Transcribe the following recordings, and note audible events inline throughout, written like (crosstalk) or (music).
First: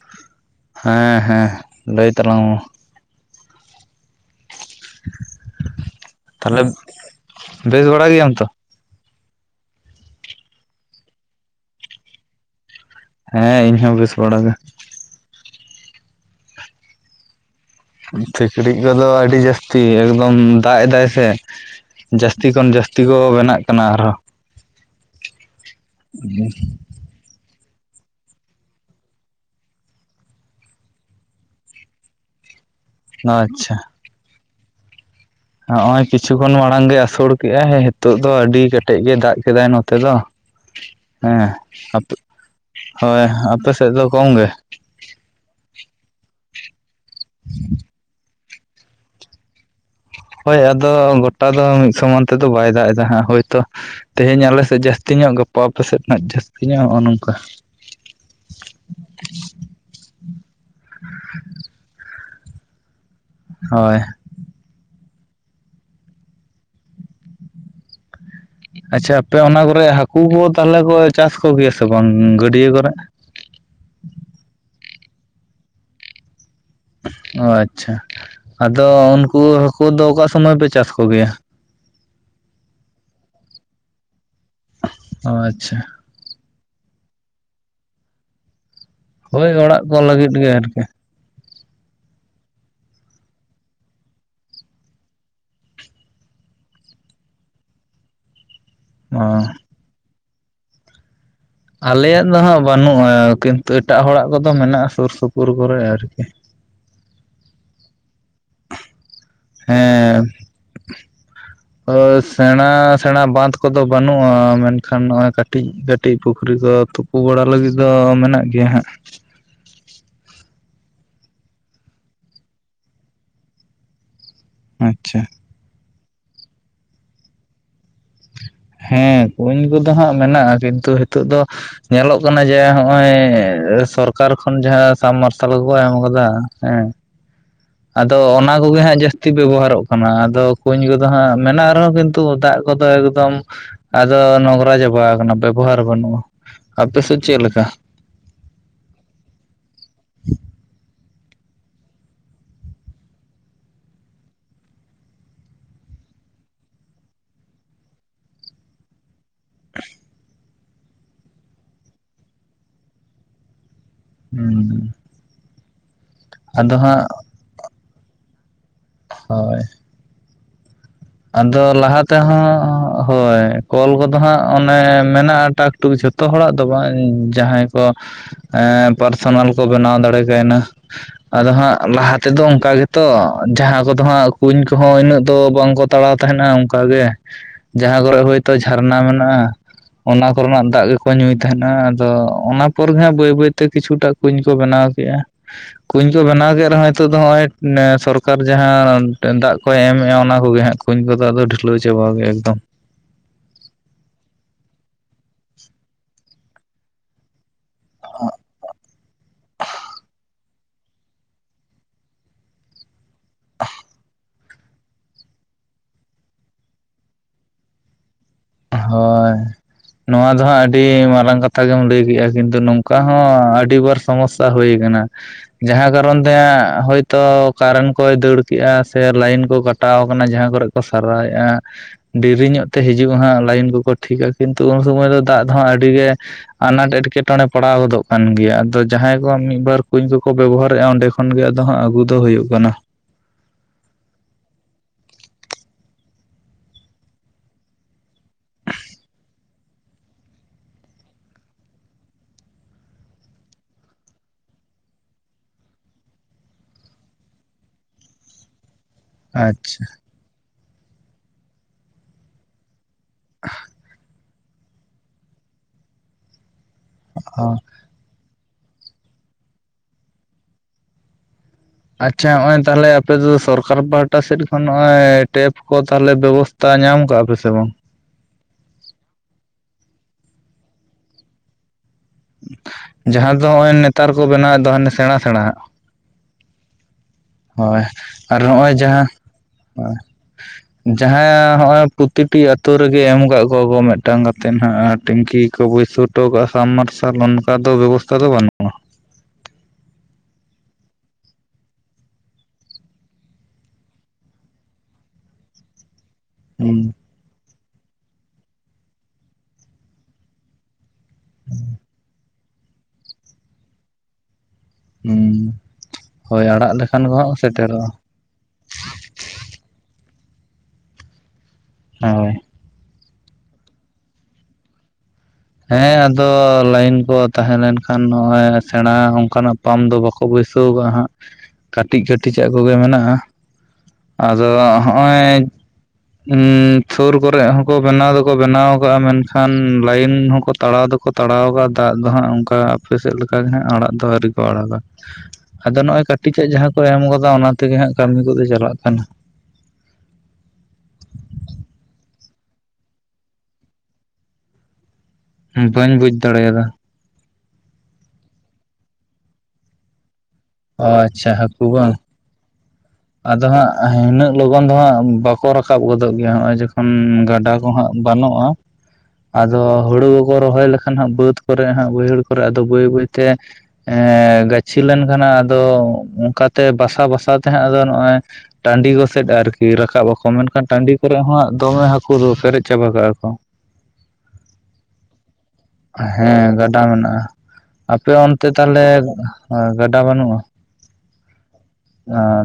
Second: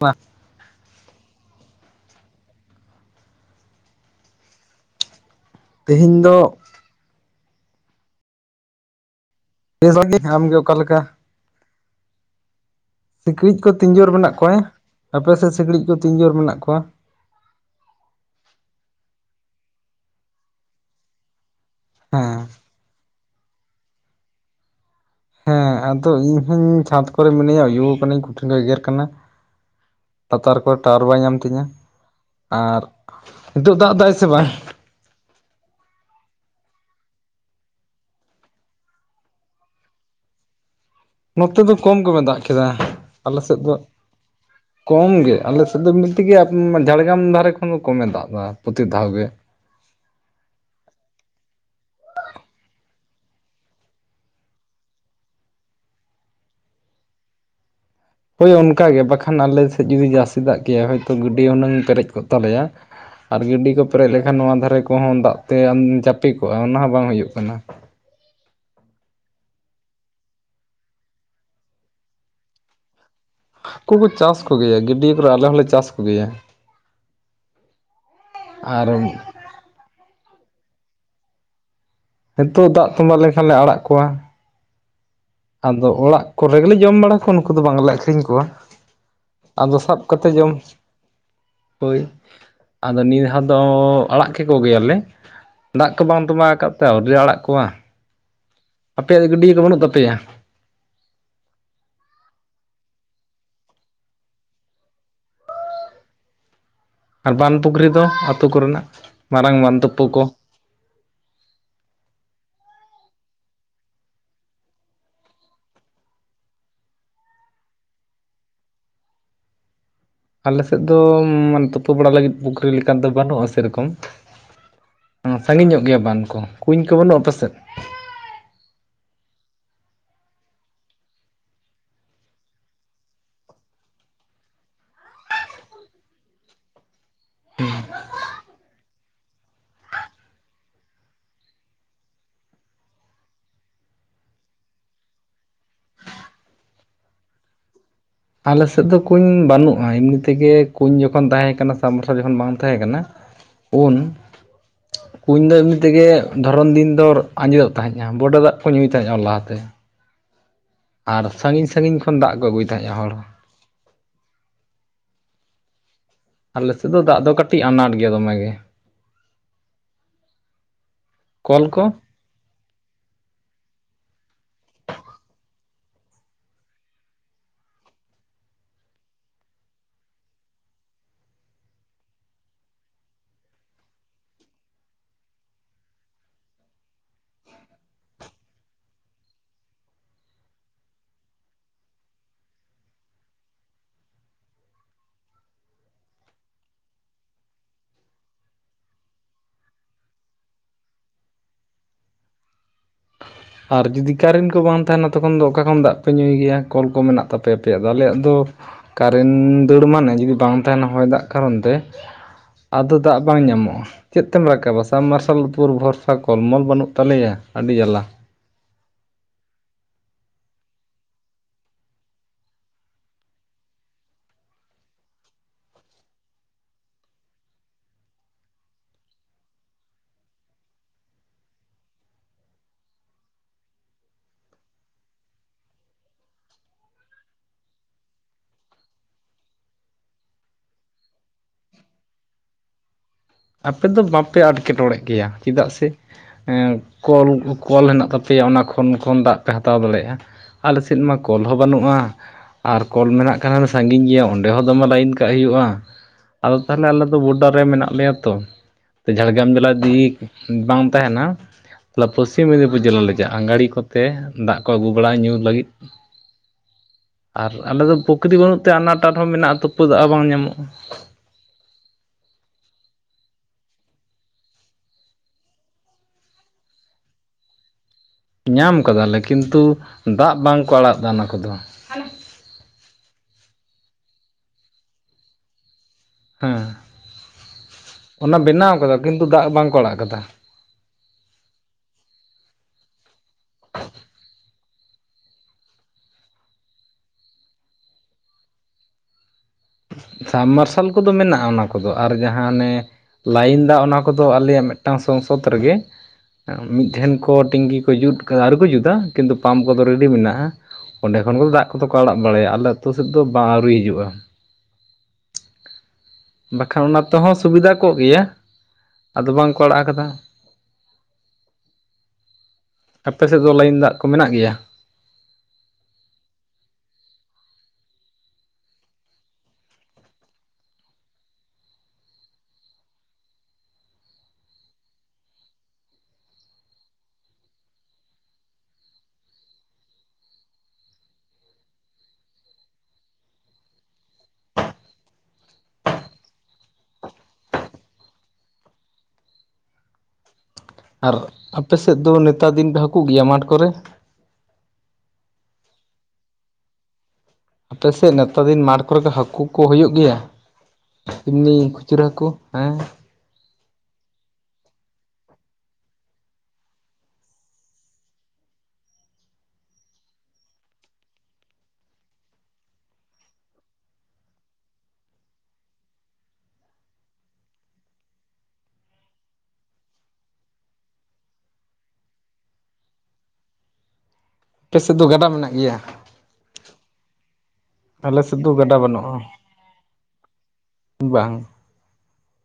ᱵᱟ ᱦᱮᱸ ᱦᱮᱸ ᱞᱟᱹᱭ ᱛᱟᱞᱟᱝ ᱢᱚ᱾ ᱛᱮᱦᱮᱧ ᱫᱚ ᱛᱷᱟᱞᱮ ᱵᱮᱥ ᱵᱟᱲᱟ ᱜᱮᱭᱟᱢ ᱛᱚ? ᱵᱮᱥ ᱟᱢ ᱜᱮ ᱚᱠᱟ ᱞᱮᱠᱟ? ᱥᱤᱠᱬᱤᱡ ᱦᱮᱸ ᱠᱚ ᱤᱧ ᱛᱤᱱ ᱦᱚᱸ ᱡᱳᱨ ᱵᱮᱥ ᱢᱮᱱᱟᱜ ᱵᱟᱲᱟ ᱜᱮ ᱠᱚᱣᱟᱭᱟ, ᱟᱯᱮᱥᱮᱫ ᱥᱤᱠᱬᱤᱡ ᱠᱚ ᱛᱤᱱ ᱡᱳᱨ ᱢᱮᱱᱟᱜ ᱠᱚᱣᱟ? ᱥᱤᱠᱬᱤᱡ ᱠᱚᱫᱚ ᱟᱹᱰᱤ ᱡᱟᱹᱥᱛᱤ ᱮᱠᱫᱚᱢ ᱫᱟᱜ ᱮᱫᱟᱭ ᱥᱮ᱾ ᱡᱟᱹᱥᱛᱤ ᱦᱮᱸ ᱠᱷᱚᱱ ᱡᱟᱹᱥᱛᱤ ᱠᱚ ᱵᱮᱱᱟᱜ ᱠᱟᱱᱟ ᱟᱨᱦᱚᱸ᱾ ᱦᱮᱸ ᱟᱫᱚ ᱤᱧᱦᱚᱧ ᱪᱷᱟᱸᱫ ᱠᱚᱨᱮ ᱢᱤᱱᱟᱹᱧᱟ ᱩᱭᱩᱣ ᱠᱟᱹᱱᱟᱹᱧ ᱠᱩᱴᱷᱤᱱ ᱠᱚ ᱜᱮᱜᱮᱨ ᱠᱟᱱᱟ᱾ ᱞᱟᱛᱟᱨ ᱠᱚᱨᱮ ᱴᱟᱣᱟᱨ ᱵᱟᱭ ᱧᱟᱢ ᱛᱤᱧᱟᱹ ᱟᱨ ᱱᱤᱛᱳᱜ ᱟᱪᱪᱷᱟ ᱫᱟᱜ ᱫᱟᱭ ᱥᱮ ᱵᱟᱝ? ᱱᱚᱜᱼᱚᱭ ᱠᱤᱪᱷᱩ ᱠᱷᱚᱱ ᱢᱟᱲᱟᱝ ᱜᱮ ᱟᱹᱥᱩᱲ ᱠᱮᱫ ᱟᱭ ᱱᱤᱛᱚᱜ ᱫᱚ ᱟᱹᱰᱤ ᱠᱮᱴᱮᱡ ᱜᱮ ᱫᱟᱜ ᱠᱮᱫᱟᱭ ᱱᱚᱛᱮ ᱫᱚ᱾ ᱦᱮᱸ ᱱᱚᱛᱮ ᱫᱚ ᱠᱚᱢ ᱦᱟᱯ ᱠᱚᱢᱮ ᱫᱟᱜ ᱠᱮᱫᱟ ᱦᱳᱭ ᱟᱯᱮ ᱥᱮᱫ ᱫᱚ ᱠᱚᱢ ᱜᱮ᱾ ᱠᱚᱢ ᱜᱮ ᱟᱞᱮ ᱥᱮᱫ ᱫᱚ ᱮᱢᱱᱤ ᱛᱮᱜᱮ ᱡᱷᱟᱲᱜᱨᱟᱢ ᱫᱷᱟᱨᱮ ᱠᱷᱚᱱ ᱦᱚ ᱠᱚᱢᱮ ᱫᱟᱜ ᱮᱫᱟ ᱯᱨᱚᱛᱤ ᱫᱷᱟᱣ ᱜᱮ᱾ ᱦᱳᱭ ᱟᱫᱚ ᱜᱚᱴᱟ ᱫᱚ ᱢᱤᱫ ᱥᱚᱢᱟᱱ ᱛᱮᱫᱚ ᱵᱟᱭ ᱫᱟᱜ ᱮᱫᱟ ᱦᱟᱸᱜ ᱦᱳᱭᱛᱚ ᱛᱮᱦᱮᱧ ᱟᱞᱮ ᱥᱮᱫ ᱡᱟᱹᱥᱛᱤ ᱧᱚᱜ ᱜᱟᱯᱟ ᱟᱯᱮ ᱥᱮᱫ ᱱᱟᱜ ᱡᱟᱹᱥᱛᱤ ᱧᱚᱜ ᱱᱚᱜᱼᱚ ᱱᱚᱝᱠᱟ᱾ ᱦᱳᱭ ᱚᱱᱠᱟᱜᱮ ᱵᱟᱠᱷᱟᱱ ᱟᱞᱮ ᱥᱮᱫ ᱡᱩᱫᱤ ᱡᱟᱹᱥᱛᱤ ᱫᱟᱜ ᱠᱮᱭᱟᱭ ᱦᱚᱭᱛᱳ ᱜᱩᱰᱭᱟᱹ ᱦᱩᱱᱟᱹᱝ ᱯᱮᱨᱮᱡ ᱠᱚᱜ ᱛᱟᱞᱮᱭᱟ᱾ ᱟᱨ ᱜᱟᱹᱰᱰᱤ ᱠᱚ ᱦᱳᱭ ᱯᱮᱨᱮᱡ ᱞᱮᱠᱷᱟᱱ ᱱᱚᱣᱟ ᱫᱷᱟᱨᱮ ᱠᱚᱦᱚᱸ ᱫᱟᱜ ᱛᱮ ᱟᱢ ᱪᱟᱯᱮ ᱠᱚᱜᱼᱟ, ᱚᱱᱟ ᱦᱚᱸ ᱵᱟᱝ ᱦᱩᱭᱩᱜ ᱠᱟᱱᱟ᱾ ᱟᱪᱪᱷᱟ ᱟᱯᱮ ᱚᱱᱟ ᱠᱚᱨᱮ ᱦᱟᱹᱠᱩ ᱠᱩᱦᱚ ᱛᱷᱟᱞᱮ ᱠᱚ ᱪᱟᱥ ᱠᱚᱜᱮᱭᱟ ᱥᱮ ᱵᱟᱝ ᱜᱟᱹᱰᱭᱟᱹ ᱠᱚᱨᱮ? ᱩᱱᱠᱩ ᱠᱩ ᱪᱟᱥ ᱠᱚᱜᱮᱭᱟ ᱜᱤᱰᱭᱟᱹ ᱠᱚᱨᱮ ᱟᱞᱮ ᱦᱚᱸᱞᱮ ᱪᱟᱥ ᱠᱚᱜᱮᱭᱟ᱾ ᱚ ᱟᱪᱪᱷᱟ ᱟᱫᱚ ᱟᱨ ᱩᱱᱠᱩ ᱦᱟᱹᱠᱩ ᱫᱚ ᱚᱠᱟ ᱥᱚᱢᱚᱭ ᱯᱮ ᱪᱟᱥ ᱠᱚᱜᱮᱭᱟ? ᱱᱤᱛᱚᱜ ᱫᱟᱜ ᱛᱚᱸᱵᱟ ᱞᱮᱱᱠᱷᱟᱱ ᱞᱮ ᱟᱲᱟᱜ ᱠᱚᱣᱟ᱾ ᱚ ᱟᱪᱪᱷᱟ ᱟᱫᱚ ᱚᱲᱟᱜ ᱠᱚᱨᱮ ᱜᱮᱞᱮ ᱡᱚᱢ ᱵᱟᱲᱟ ᱠᱚᱣᱟ ᱱᱩᱠᱩ ᱫᱚ ᱵᱟᱝᱞᱮ ᱟᱹᱠᱷᱨᱤᱧ ᱠᱚᱣᱟ᱾ ᱦᱳᱭ ᱟᱫᱚ ᱚᱲᱟᱜ ᱠᱚ ᱥᱟᱵ ᱠᱟᱛᱮ ᱞᱟᱹᱜᱤᱫ ᱜᱮ ᱡᱚᱢ, ᱟᱨᱠᱤ ᱦᱳᱭ᱾ ᱟᱫᱚ ᱱᱤᱭᱟᱹ ᱫᱷᱟᱣ ᱫᱚ ᱟᱲᱟᱜ ᱠᱮᱠᱚ ᱜᱮᱭᱟᱞᱮ᱾ ᱫᱟᱜ ᱠᱚ ᱵᱟᱝ ᱛᱵᱟᱣ ᱟᱠᱟᱫ ᱛᱮ ᱚᱨ ᱞᱮ ᱟᱲᱟᱜ ᱠᱚᱣᱟ᱾ ᱟᱯᱮᱭᱟᱜ ᱫᱚ ᱚ ᱜᱟᱹᱰᱤᱟᱹ ᱠᱚ ᱵᱟᱹᱱᱩᱜ ᱛᱟᱯᱮᱭᱟ? ᱟᱞᱮᱭᱟᱜ ᱫᱚ ᱦᱟᱸᱜ ᱵᱟᱹᱱᱩᱜᱼᱟ ᱠᱤᱱᱛᱩ ᱮᱴᱟᱜ ᱦᱚᱲᱟᱜ ᱠᱚᱫᱚ ᱢᱮᱱᱟᱜᱼᱟ ᱥᱩᱨ ᱥᱩᱯᱩᱨ ᱠᱚᱨᱮ ᱟᱨᱠᱤ ᱟᱨ ᱵᱟᱸᱫᱽ ᱯᱩᱠᱷᱨᱤ ᱫᱚ ᱟᱛᱳ ᱠᱚᱨᱮᱱᱟᱜ ᱢᱟᱨᱟᱝ ᱵᱟᱸᱫᱽᱛᱚᱯᱳ ᱦᱮᱸ ᱠᱚ ᱥᱮᱬᱟ ᱥᱮᱬᱟ ᱵᱟᱸᱫᱷ ᱠᱚᱫᱚ ᱵᱟᱹᱱᱩᱜᱼᱟ ᱢᱮᱱᱠᱷᱟᱱ ᱱᱚᱜᱼᱚᱭ ᱠᱟᱹᱴᱤᱡ ᱠᱟᱹᱴᱤᱡ ᱠᱟᱹᱴᱤᱡ ᱯᱩᱠᱷᱨᱤ ᱠᱚ ᱛᱩᱯᱩ ᱵᱟᱲᱟ ᱞᱟᱹᱜᱤᱫ ᱫᱚ ᱢᱮᱱᱟᱜ ᱜᱮᱭᱟ ᱦᱟᱸᱜ᱾ ᱟᱞᱮ ᱥᱮᱫ ᱫᱚ ᱢᱟᱱᱮ ᱛᱩᱯᱩ ᱵᱟᱲᱟ ᱞᱟᱹᱜᱤᱫ ᱯᱩᱠᱷᱨᱤ ᱞᱮᱠᱟᱱ ᱫᱚ ᱵᱟᱹᱱᱩᱜᱼᱟ ᱥᱮᱨᱚᱠᱚᱢ ᱟᱪᱪᱷᱟ ᱥᱟᱺᱜᱤᱧ ᱧᱚᱜ ᱜᱮᱭᱟ ᱵᱟᱱ ᱠᱚ ᱠᱩᱧ ᱠᱚ ᱵᱟᱹᱱᱩᱜᱼᱟ ᱟᱯᱮᱥᱮᱫ ᱦᱮᱸ ᱠᱩᱧ ᱠᱚᱫᱚ ᱦᱟᱸᱜ ᱢᱮᱱᱟᱜᱼᱟ ᱠᱤᱱᱛᱩ ᱱᱤᱛᱚᱜ ᱫᱚ ᱧᱮᱞᱚᱜ ᱠᱟᱱᱟ ᱡᱮ ᱦᱚᱜᱼᱚᱭ ᱥᱚᱨᱠᱟᱨ ᱠᱷᱚᱱ ᱡᱟᱦᱟᱸ ᱥᱟᱵᱢ ᱢᱟᱨᱥᱟᱞ ᱠᱚᱠᱚ ᱮᱢ ᱠᱟᱫᱟ ᱦᱮᱸ ᱦᱮᱸ ᱟᱫᱚ ᱚᱱᱟ ᱠᱚᱜᱮ ᱦᱟᱸᱜ ᱡᱟᱹᱥᱛᱤ ᱵᱮᱵᱚᱦᱟᱨᱚᱜ ᱠᱟᱱᱟ ᱟᱫᱚ ᱠᱩᱧ ᱠᱚᱫᱚ ᱦᱟᱸᱜ ᱢᱮᱱᱟᱜ ᱨᱮᱦᱚᱸ ᱠᱤᱱᱛᱩ ᱫᱟᱜ ᱠᱚᱫᱚ ᱮᱠᱫᱚᱢ ᱟᱫᱚ ᱱᱚᱝᱨᱟ ᱪᱟᱵᱟ ᱟᱠᱟᱱᱟ ᱵᱮᱵᱚᱦᱟᱨ ᱵᱟᱹᱱᱩᱜᱼᱟ᱾ ᱟᱯᱮᱥᱮᱫ ᱪᱮᱫ ᱞᱮᱠᱟ? ᱟᱞᱮ ᱥᱮᱫ ᱫᱚ ᱠᱩᱧ ᱵᱟᱹᱱᱩᱜᱼᱟ ᱮᱢᱱᱤ ᱛᱮᱜᱮ ᱠᱩᱧ ᱡᱚᱠᱷᱚᱱ ᱛᱟᱦᱮᱸ ᱠᱟᱱᱟ ᱥᱟᱵᱢᱟᱨᱥᱟᱞ ᱡᱚᱠᱷᱚᱱ ᱵᱟᱝ ᱛᱟᱦᱮᱸ ᱠᱟᱱᱟ ᱩᱱ ᱩᱱᱧᱫᱚ ᱮᱢᱱᱤ ᱛᱮᱜᱮ ᱫᱷᱚᱨᱚᱱ ᱫᱤᱱ ᱫᱚ ᱟᱸᱡᱮᱫᱚᱜ ᱛᱟᱦᱮᱸᱫᱼᱟ ᱵᱚᱰᱮ ᱫᱟᱜ ᱠᱚ ᱧᱩᱭ ᱛᱟᱦᱮᱸᱫ ᱞᱟᱦᱟᱛᱮ᱾ ᱟᱨ ᱥᱟᱺᱜᱤᱧ ᱥᱟᱺᱜᱤᱧ ᱠᱷᱚᱱ ᱫᱟᱜ ᱠᱚ ᱟᱹᱜᱩᱭ ᱛᱟᱦᱮᱸᱜᱼᱟ ᱦᱚᱲ᱾ ᱦᱩᱸᱻ ᱟᱞᱮ ᱥᱮᱫ ᱫᱚ ᱫᱟᱜ ᱫᱚ ᱠᱟᱹᱴᱤᱡ ᱟᱱᱟᱴ ᱜᱮᱭᱟ ᱫᱚᱢᱮᱜᱮ ᱦᱳᱭ ᱠᱚᱞ ᱟᱫᱚ ᱠᱚ ᱞᱟᱦᱟ ᱛᱮᱦᱚᱸ ᱦᱳᱭ ᱠᱚᱞ ᱠᱚᱫᱚ ᱦᱟᱸᱜ ᱚᱱᱮ ᱢᱮᱱᱟᱜᱼᱟ ᱴᱟᱠ ᱴᱩᱠ ᱡᱷᱚᱛᱚ ᱡᱚᱛᱚ ᱦᱚᱲᱟᱜ ᱫᱚ ᱵᱟᱝ ᱡᱟᱦᱟᱸᱭ ᱠᱚ ᱯᱟᱨᱥᱚᱱᱟᱞ ᱠᱚ ᱵᱮᱱᱟᱣ ᱫᱟᱲᱮ ᱠᱟᱭᱮᱱᱟ ᱟᱫᱚ ᱦᱟᱸᱜ ᱞᱟᱦᱟ ᱛᱮᱫᱚ ᱚᱱᱠᱟ ᱜᱮᱛᱚ ᱡᱟᱦᱟᱸ ᱠᱚᱫᱚ ᱦᱟᱸᱜ ᱠᱩᱧ ᱠᱚᱦᱚᱸ ᱩᱱᱟᱹᱜ ᱫᱚ ᱵᱟᱝ ᱠᱚ ᱛᱟᱲᱟᱣ ᱛᱟᱦᱮᱱᱟ ᱚᱱᱠᱟᱜ ᱜᱮ ᱡᱟᱦᱟᱸ ᱠᱚᱨᱮᱜ ᱦᱳᱭᱛᱳ ᱡᱷᱟᱨᱱᱟ ᱢᱮᱱᱟᱜᱼᱟ᱾ ᱚᱱᱟ ᱠᱚᱨᱮᱱᱟᱜ ᱫᱟᱜ ᱜᱮᱠᱚ ᱧᱩᱭ ᱛᱟᱦᱮᱱᱟ ᱟᱫᱚ ᱚᱱᱟ ᱯᱚᱨ ᱜᱮ ᱦᱟᱸᱜ ᱵᱟᱹᱭ ᱵᱟᱹᱭᱛᱮ ᱠᱤᱪᱷᱩᱴᱟ ᱠᱩᱧ ᱠᱚ ᱵᱮᱱᱟᱣ ᱠᱮᱫᱼᱟ᱾ ᱠᱩᱧ ᱠᱚ ᱵᱮᱱᱟᱣ ᱠᱮᱫ ᱨᱮᱦᱚᱸ ᱱᱤᱛᱚᱜ ᱫᱚ ᱱᱚᱜ ᱚᱭ ᱥᱚᱨᱠᱟᱨ ᱡᱟᱦᱟᱸ ᱫᱟᱜ ᱠᱚᱭ ᱮᱢᱮᱫᱼᱟ ᱚᱱᱟ ᱠᱚᱜᱮ ᱦᱜ ᱠᱚ ᱠᱩᱧ ᱠᱚᱫᱚ ᱟ ᱫᱚ ᱰᱷᱤᱞᱟᱹᱣ ᱪᱟᱵᱟ ᱜᱮ ᱮᱠᱫᱚᱢ᱾ ᱟᱨ ᱡᱩᱫᱤ ᱠᱟᱨᱮᱱᱴ ᱠᱚ ᱵᱟᱝ ᱛᱟᱦᱮᱱᱟ ᱛᱚᱠᱷᱚᱱ ᱫᱚ ᱚᱠᱟ ᱠᱷᱚᱱ ᱫᱟᱜ ᱯᱮ ᱧᱩᱭ ᱜᱮᱭᱟ ᱠᱚᱞ ᱠᱚ ᱢᱮᱱᱟᱜ ᱛᱟᱯᱮ ᱯᱮ ᱯᱮᱭᱟᱜ ᱫᱚ ᱟᱞᱮᱭᱟᱜ ᱫᱚ ᱠᱟᱨᱮᱱᱴ ᱫᱟᱹᱲ ᱢᱟᱱᱮ ᱡᱩᱫᱤ ᱵᱟᱝ ᱛᱟᱦᱮᱱᱟ ᱦᱚᱭ ᱫᱟᱜ ᱠᱟᱨᱚᱱ ᱛᱮ ᱟᱫᱚ ᱫᱟᱜ ᱵᱟᱝ ᱧᱟᱢᱚᱜᱼᱟ᱾ ᱪᱮᱫ ᱛᱮᱢ ᱨᱟᱠᱟᱵᱟ ᱥᱟᱢᱼᱢᱟᱨᱥᱟᱞ ᱩᱯᱩᱨ ᱵᱷᱚᱨᱥᱟ ᱠᱚᱞᱢᱚᱞ ᱵᱟᱹᱱᱩᱜ ᱛᱟᱞᱮᱭᱟ, ᱟᱹᱰᱤ ᱡᱟᱞᱟ᱾ ᱦᱳᱭ ᱱᱚᱣᱟ ᱫᱚ ᱦᱟᱸᱜ ᱟᱹᱰᱤ ᱢᱟᱨᱟᱝ ᱠᱟᱛᱷᱟ ᱜᱮᱢ ᱞᱟᱹᱭ ᱠᱮᱜᱼᱟ ᱠᱤᱱᱛᱩ ᱱᱚᱝᱠᱟ ᱦᱚᱸ ᱟᱹᱰᱤ ᱵᱟᱨ ᱥᱚᱢᱚᱥᱥᱟ ᱦᱩᱭ ᱠᱟᱱᱟ᱾ ᱡᱟᱦᱟᱸ ᱠᱟᱨᱚᱱ ᱛᱮ ᱟᱸ ᱦᱚᱳᱭᱛᱚ ᱠᱟᱨᱮᱱᱴ ᱠᱚᱭ ᱫᱟᱹᱲ ᱠᱮᱜᱼᱟ ᱥᱮ ᱞᱟᱭᱤᱱ ᱠᱚ ᱠᱟᱴᱟᱣ ᱠᱟᱱᱟ ᱡᱟᱦᱟᱸ ᱠᱚᱨᱮ ᱠᱚ ᱥᱟᱨᱟᱣᱮᱫᱼᱟ ᱰᱮᱨᱤ ᱧᱚᱜ ᱛᱮ ᱦᱤᱡᱩᱜᱼᱼ ᱛᱚ ᱦᱟᱸᱜ ᱞᱟᱭᱤᱱ ᱠᱚᱠᱚ ᱴᱷᱤᱠᱟ ᱠᱤᱱᱛᱩ ᱩᱱ ᱥᱚᱢᱚᱭ ᱫᱚ ᱫᱟᱜ ᱫᱚ ᱦᱟᱜ ᱟᱹᱰᱤ ᱜᱮᱼᱼ ᱟᱱᱟᱴ ᱮᱴᱠᱮᱴᱚᱬᱮ ᱯᱟᱲᱟᱣ ᱜᱚᱫᱚᱜ ᱠᱟᱱ ᱜᱮᱭᱟ ᱟᱫᱚ ᱡᱟᱦᱟᱸᱭ ᱠᱚ ᱢᱤᱫ ᱵᱟᱨ ᱠᱩᱧ ᱠᱚᱠᱚ ᱵᱮᱵᱚᱦᱟᱨᱮᱫᱼᱟ ᱚᱸᱰᱮ ᱩᱱ ᱜᱮ ᱟᱫᱚ ᱦᱟᱸᱜ ᱟᱹᱜᱩ ᱫᱚ ᱦᱩᱭᱩᱜ ᱠᱟᱱᱟ᱾ ᱟᱯᱮ ᱫᱚ ᱵᱟᱯᱮ ᱟᱸᱴᱠᱮᱴᱚᱬᱮᱜ ᱜᱮᱭᱟ ᱪᱮᱫᱟᱜ ᱥᱮ ᱮᱸ ᱠᱚᱞ ᱠᱚᱞ ᱦᱮᱱᱟᱜ ᱛᱟᱯᱮᱭᱟ ᱚᱱᱟ ᱠᱷᱚᱱ ᱠᱷᱚᱱ ᱫᱟᱜ ᱯᱮ ᱦᱟᱛᱟᱣ ᱫᱟᱲᱮᱭᱟᱜᱼᱟ᱾ ᱟᱞᱮ ᱥᱮᱫ ᱢᱟ ᱠᱚᱞ ᱦᱚᱸ ᱵᱟᱹᱱᱩᱜᱼᱟ᱾ ᱟᱨ ᱠᱚᱞ ᱢᱮᱱᱟᱜ ᱠᱷᱟᱱ ᱥᱟᱺᱜᱤᱧ ᱜᱮᱭᱟ ᱚᱸᱰᱮ ᱦᱚᱸ ᱫᱚᱢᱮ ᱞᱟᱭᱤᱱ ᱠᱟᱜ ᱦᱩᱭᱩᱜᱼᱟ᱾ ᱟᱫᱚ ᱛᱟᱦᱚᱞᱮ ᱟᱞᱮ ᱫᱚ ᱵᱚᱰᱟᱨ ᱨᱮ ᱢᱮᱱᱟᱜ ᱞᱮᱭᱟ ᱡᱷᱟᱲᱜᱨᱟᱢ ᱡᱮᱞᱟ ᱟᱪᱪᱷᱟ ᱡᱩᱫᱤ ᱵᱟᱝ ᱛᱟᱦᱮᱱᱟ ᱛᱟᱦᱚᱞᱮ ᱯᱚᱥᱪᱤᱢ ᱢᱮᱫᱽᱱᱤᱯᱩᱨ ᱡᱮᱞᱟ ᱞᱟᱹᱜᱤᱫ ᱡᱮ ᱟᱸᱜᱟᱲᱤ ᱠᱚᱛᱮ ᱫᱟᱜ ᱠᱚ ᱟᱹᱜᱩ ᱵᱟᱲ ᱧᱩ ᱞᱟᱹᱜᱤᱫ᱾ ᱟᱨ ᱦᱚᱸ ᱟᱞᱮ ᱫᱚ ᱯᱚᱠᱨᱤ ᱵᱟᱹᱱᱩᱜ ᱛᱮ ᱟᱱᱟᱴ ᱟᱨ ᱦᱚᱸ ᱢᱮᱱᱟᱜᱼᱟ ᱛᱩᱯᱩᱫᱟᱜᱼᱟ ᱵᱟᱝ ᱧᱟᱢᱚᱜᱼᱟ ᱟᱪᱪᱷᱟ ᱱᱚᱜᱼᱚᱭ ᱛᱟᱦᱚᱞᱮ ᱟᱯᱮ ᱫᱚ ᱥᱚᱨᱠᱟᱨ ᱯᱟᱦᱴᱟ ᱥᱮᱫ ᱠᱷᱚᱱ ᱱᱚᱜᱼᱚᱭ ᱴᱮᱯ ᱠᱚ ᱛᱟᱦᱚᱞᱮ ᱵᱮᱵᱚᱥᱛᱟᱼᱼ ᱛᱟ ᱧᱟᱢ ᱠᱟᱜᱼᱟ ᱯᱮ ᱥᱮ ᱵᱟᱝ? ᱧᱟᱢ ᱠᱟᱫᱟᱞᱮ ᱠᱤᱱᱛᱩ ᱫᱟᱜ ᱵᱟᱝᱠᱚ ᱟᱲᱟᱜ ᱫᱟ ᱚᱱᱟ ᱠᱚᱫᱚ᱾ ᱡᱟᱦᱟᱸ ᱫᱚ ᱱᱚᱜᱼᱚᱭ ᱱᱮᱛᱟᱨ ᱠᱚ ᱵᱮᱱᱟᱣᱮᱫ ᱫᱚ ᱦᱟᱱᱮ ᱥᱮᱬᱟ ᱥᱮᱬᱟ ᱟᱜ ᱦᱮᱸ ᱦᱳᱭ ᱚᱱᱟ ᱟᱨ ᱱᱚᱜᱼᱚᱭ ᱵᱮᱱᱟᱣ ᱠᱟᱫᱟ ᱡᱟᱦᱟᱸ ᱠᱤᱱᱛᱩ ᱫᱟᱜ ᱵᱟᱝᱠᱚ ᱦᱳᱭ ᱟᱲᱟᱜ ᱠᱟᱫᱟ ᱡᱟᱦᱟᱸ ᱦᱚᱜ-ᱚᱭ ᱯᱨᱚᱛᱤᱴᱤ ᱟᱛᱳ ᱨᱮᱜᱮ ᱮᱢ ᱟᱠᱟᱫ ᱠᱚᱣᱟ ᱠᱚ ᱢᱤᱫᱴᱟᱝ ᱠᱟᱛᱮᱜ ᱦᱟᱜ ᱟᱨ ᱴᱮᱝᱠᱤ ᱠᱚ ᱵᱟᱹᱭᱥᱟ. ᱣ ᱛᱚ ᱥᱟᱵ ᱢᱟᱨᱥᱟᱞ ᱚᱱᱠᱟ ᱫᱚ ᱵᱮᱵᱚᱥᱛᱷᱟ ᱫᱚ ᱵᱟᱹᱱᱩᱜᱼᱟ ᱥᱟᱵᱢᱟᱨᱥᱟᱞ ᱠᱚᱫᱚ ᱢᱮᱱᱟᱜᱼᱟ ᱚᱱᱟ ᱠᱚᱫᱚ ᱟᱨ ᱡᱟᱦᱟᱸᱚᱱᱮ ᱞᱟᱭᱤᱱ ᱫᱟᱜ ᱚᱱᱟ ᱠᱚᱫᱚ ᱟᱞᱮᱭᱟᱜ ᱢᱤᱫᱴᱟᱝ ᱥᱚᱝᱥᱚᱫᱽ ᱨᱮᱜᱮ ᱢᱤᱫ ᱦᱩᱸ ᱴᱷᱮᱱ ᱠᱚ ᱴᱮᱝᱠᱤ ᱠᱚ ᱡᱩᱛ ᱠᱟᱫᱟ ᱟᱨᱣᱨᱤ ᱠᱚ ᱡᱩᱛᱟ ᱠᱤᱱᱛᱩ ᱯᱟᱢᱯ ᱠᱚᱫᱚ ᱨᱮᱰᱤ ᱢᱮᱱᱟᱜᱼᱟ ᱚᱸᱰᱮ ᱠᱷᱚᱱᱜᱮ ᱫᱟᱜ ᱠᱚᱫᱚ ᱠᱚ ᱟᱲᱟᱜ ᱵᱟᱲᱮᱭᱟᱜ ᱟ ᱟᱞᱮ ᱟᱹᱛᱳ ᱥᱮᱫ ᱫᱚ ᱵᱟᱝ ᱟᱹᱣᱨᱤ ᱦᱤᱡᱩᱜᱼᱟ ᱦᱩᱸ ᱦᱳᱭ ᱟᱲᱟᱜ ᱵᱟᱠᱷᱟᱱ ᱚᱱᱟ ᱞᱮᱠᱷᱟᱱ ᱠᱚ ᱦᱟᱸᱜ ᱛᱮᱦᱚᱸ ᱥᱩᱵᱤᱫᱷᱟ ᱥᱮᱴᱮᱨᱚᱜᱼᱟ ᱠᱚᱜ ᱜᱮᱭᱟ, ᱟᱫᱚ ᱵᱟᱝ ᱠᱚ ᱟᱲᱟᱜ ᱠᱟᱫᱟ᱾ ᱦᱳᱭ ᱟᱯᱮ ᱥᱮᱫ ᱫᱚ ᱞᱟᱭᱤᱱ ᱫᱟᱜ ᱠᱚ ᱢᱮᱱᱟᱜ ᱜᱮᱭᱟ? ᱦᱮᱸ ᱟᱫᱚ ᱞᱟᱭᱤᱱ ᱠᱚ ᱛᱟᱦᱮᱸ ᱞᱮᱱᱠᱷᱟᱱ ᱱᱚᱜᱼᱚᱭ ᱥᱮᱬᱟ ᱚᱱᱠᱟᱱᱟᱜᱼᱼ ᱯᱟᱢ ᱫᱚ ᱵᱟᱠᱚ ᱵᱟᱹᱭᱥᱟᱹᱣ ᱠᱟᱜᱼᱟ ᱦᱟᱸᱜ, ᱠᱟᱹᱴᱤᱡ ᱠᱟᱹᱴᱤᱡ ᱟᱜ ᱠᱚᱜᱮ ᱢᱮᱱᱟᱜᱼᱟ᱾ ᱟᱫᱚ ᱦᱚᱜᱼᱚᱭ ᱩᱸᱥᱩᱨ ᱠᱚᱨᱮ ᱦᱚᱸᱠᱚ ᱵᱮᱱᱟᱣ ᱫᱚᱠᱚ ᱵᱮᱱᱟᱣ ᱠᱟᱜ-ᱟ ᱢᱮᱱᱠᱷᱟᱱ ᱞᱟᱭᱤᱱ ᱦᱚᱸ ᱠᱚ ᱛᱟᱲᱟᱣ ᱫᱚᱠᱚ ᱛᱟᱲᱟᱣ ᱠᱟᱜ ᱫᱟᱜ ᱫᱚ ᱦᱟᱸᱜ ᱚᱱᱠᱟ ᱟᱯᱮ ᱥᱮᱫᱞᱮᱠᱟ ᱜᱮ ᱦᱟᱸᱜ ᱟᱲᱟᱜ ᱫᱚ ᱟᱹᱣᱨᱤ ᱠᱚ ᱟᱲᱟᱜᱟ᱾ ᱟᱫᱚ ᱱᱚᱜ-ᱚᱭ ᱠᱟᱹᱴᱤᱡᱟᱜ ᱡᱟᱦᱟᱸ ᱠᱚ ᱮᱢ ᱟᱠᱟᱫᱟ, ᱚᱱᱟ ᱛᱮᱜᱮ ᱦᱟᱸᱜ ᱠᱟᱹᱢᱤ ᱠᱚᱫᱚ ᱪᱟᱞᱟᱜ ᱠᱟᱱᱟ᱾ ᱟᱨ ᱟᱯᱮ ᱥᱮᱫ ᱫᱚ ᱱᱮᱛᱟᱨ ᱫᱤᱱ ᱯᱮ ᱦᱟᱹᱠᱩ ᱜᱮᱭᱟ ᱢᱟᱴᱷ ᱠᱚᱨᱮ? ᱦᱩᱸ ᱵᱟᱹᱧ ᱵᱩᱡ ᱫᱟᱲᱮᱭᱟᱫᱟ᱾ ᱟᱯᱮᱥᱮᱫ ᱱᱮᱛᱟᱨ ᱫᱤᱱ ᱢᱟᱴ ᱠᱚᱨᱮ ᱫᱚ ᱦᱟᱹᱠᱩ ᱠᱚ ᱦᱩᱭᱩᱜ ᱜᱮᱭᱟ ᱚ ᱟᱪᱪᱷᱟ ᱮᱢᱱᱤ ᱦᱟᱹᱠᱩ ᱵᱟᱝ ᱠᱷᱩᱪᱨᱟᱹ ᱦᱟᱹᱠᱩ? ᱦᱮᱸ ᱟᱫᱚ ᱦᱟᱸᱜ ᱦᱤᱱᱟᱹᱜ ᱞᱚᱜᱚᱱ ᱫᱚ ᱦᱟᱸᱜ ᱵᱟᱠᱚ ᱨᱟᱠᱟᱵ ᱜᱚᱫᱚᱜ ᱜᱮᱭᱟ᱾ ᱦᱚᱜᱼᱚᱭ ᱡᱚᱠᱷᱚᱱ ᱜᱟᱰᱟᱼᱼ ᱠᱚ ᱦᱟᱸᱜ ᱵᱟᱹᱱᱚᱜᱼᱟ ᱟᱫᱚ ᱦᱩᱲᱩ ᱠᱚᱠᱚ ᱨᱚᱦᱚᱭ ᱞᱮᱠᱷᱟᱱ ᱦᱟᱸᱜ ᱵᱟᱹᱫᱽ ᱠᱚᱨᱮᱜ ᱦᱟᱜ ᱵᱟᱹᱭᱦᱟᱹᱲ ᱠᱚᱨᱮ ᱟᱫᱚ ᱵᱟᱹᱭ ᱵᱟᱹᱭᱛᱮ ᱮ ᱜᱟᱹᱪᱷᱤ ᱞᱮᱱᱠᱷᱟᱱ ᱦᱟᱸᱜ ᱟᱫᱚ ᱚᱱᱠᱟᱛᱮ ᱵᱟᱥᱟ ᱵᱟᱥᱟ ᱛᱮ ᱦᱟᱸᱜ ᱟᱫᱚ ᱱᱚᱜᱼᱚᱭ ᱴᱟᱺᱰᱤ ᱜᱚᱥᱮᱡ ᱟᱨᱠᱤ ᱨᱟᱠᱟᱵ ᱟᱠᱚ ᱢᱮᱱᱠᱷᱟᱱ ᱴᱟᱺᱰᱤ ᱠᱚᱨᱮ ᱦᱚᱸ ᱫᱚᱢᱮ ᱦᱟᱹᱠᱩ ᱫᱚ ᱯᱮᱨᱮᱡ ᱪᱟᱵᱟ ᱠᱟᱜᱼᱟ ᱠᱚ᱾ ᱟᱯᱮ ᱥᱮᱫ ᱫᱚ ᱜᱟᱰᱟ ᱢᱮᱱᱟᱜ ᱜᱮᱭᱟ? ᱦᱮᱸ ᱜᱟᱰᱟ ᱢᱮᱱᱟᱜᱼᱟ ᱟᱯᱮ ᱟᱞᱮ ᱥᱮᱫ ᱚᱱᱛᱮ ᱫᱚ ᱜᱟᱰᱟ ᱛᱟᱦᱚᱞᱮ ᱵᱟᱹᱱᱩᱜᱼᱟ ᱜᱟᱰᱟ ᱵᱟᱹᱱᱩᱜᱼᱟ? ᱵᱟᱝ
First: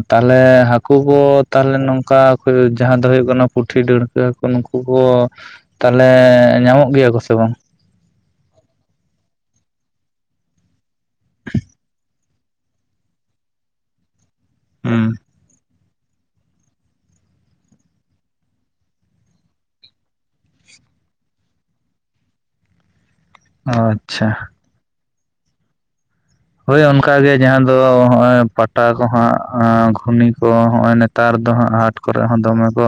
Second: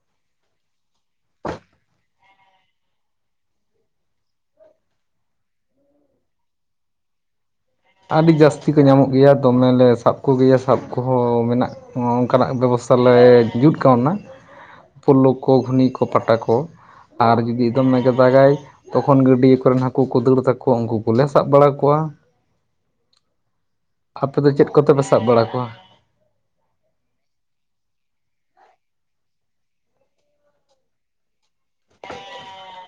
ᱛᱟᱦᱞᱮ ᱦᱟᱹᱠᱩ ᱠᱚ ᱛᱟᱦᱞᱮ ᱱᱚᱝᱠᱟ ᱡᱟᱦᱟᱸ ᱫᱚ ᱦᱩᱭᱩᱜ ᱠᱟᱱᱟ ᱯᱩᱴᱷᱤ ᱰᱟᱹᱲᱠᱟ. ᱼᱼ ᱤᱪᱟ ᱦᱟᱠᱩ ᱠᱚ ᱱᱩᱠᱩ ᱠᱚ ᱛᱟᱞᱦᱮ ᱧᱟᱢᱚᱜ ᱜᱮᱭᱟ ᱠᱚ ᱥᱮ ᱵᱟᱝ? ᱟᱹᱰᱤ ᱡᱟᱹᱥᱛᱤ ᱠᱚ ᱧᱟᱢᱚᱜ ᱜᱮᱭᱟ ᱫᱚᱢᱮ ᱞᱮ ᱥᱟᱵ ᱠᱚᱜᱮᱭᱟ ᱥᱟᱵ ᱠᱚᱦᱚᱸ ᱢᱮᱱᱟᱜᱼᱼ ᱚᱸ ᱚᱝᱠᱟᱱᱟᱜ ᱵᱮᱵᱚᱥᱛᱷᱟ ᱞᱮ ᱡᱩᱛ ᱠᱟᱣᱱᱟ᱾ ᱦᱩᱸ ᱯᱳᱞᱞᱳ ᱠᱚ ᱜᱷᱩᱱᱤ ᱠᱚ ᱯᱟᱴᱟ ᱠᱚ ᱟᱨ ᱡᱩᱫᱤ ᱫᱚᱢᱮ ᱜᱮ ᱫᱟᱜᱟᱭ ᱛᱚᱠᱷᱚᱱ ᱜᱟᱹᱰᱭᱟᱹ ᱠᱚᱨᱮᱱ ᱦᱟᱹᱠᱩ ᱠᱚ ᱫᱟᱹᱲ ᱛᱟᱠᱚᱣᱟ ᱩᱱᱠᱩ ᱠᱚᱞᱮ ᱥᱟᱵ ᱵᱟᱲᱟ ᱠᱚᱣᱟ᱾ ᱦᱳᱭ ᱟᱯᱮ ᱫᱚ ᱪᱮᱫ ᱠᱚᱛᱮᱯᱮ ᱥᱟᱵ ᱵᱟᱲᱟ ᱠᱚᱣᱟ? ᱦᱳᱭ ᱚᱱᱠᱟᱜᱮ ᱡᱟᱦᱟᱸ ᱫᱚ ᱦᱚᱜᱼᱚᱭ ᱯᱟᱴᱟ ᱠᱚ ᱦᱟᱸᱜ ᱜᱷᱩᱱᱤ ᱠᱚ ᱦᱚᱸᱜᱼᱚᱭ ᱱᱮᱛ ᱱᱮᱛᱟᱨ ᱫᱚ ᱦᱟᱸᱜ ᱦᱟᱴ ᱠᱚᱨᱮ ᱦᱚᱸ ᱫᱚᱢᱮ ᱠᱚᱼᱼ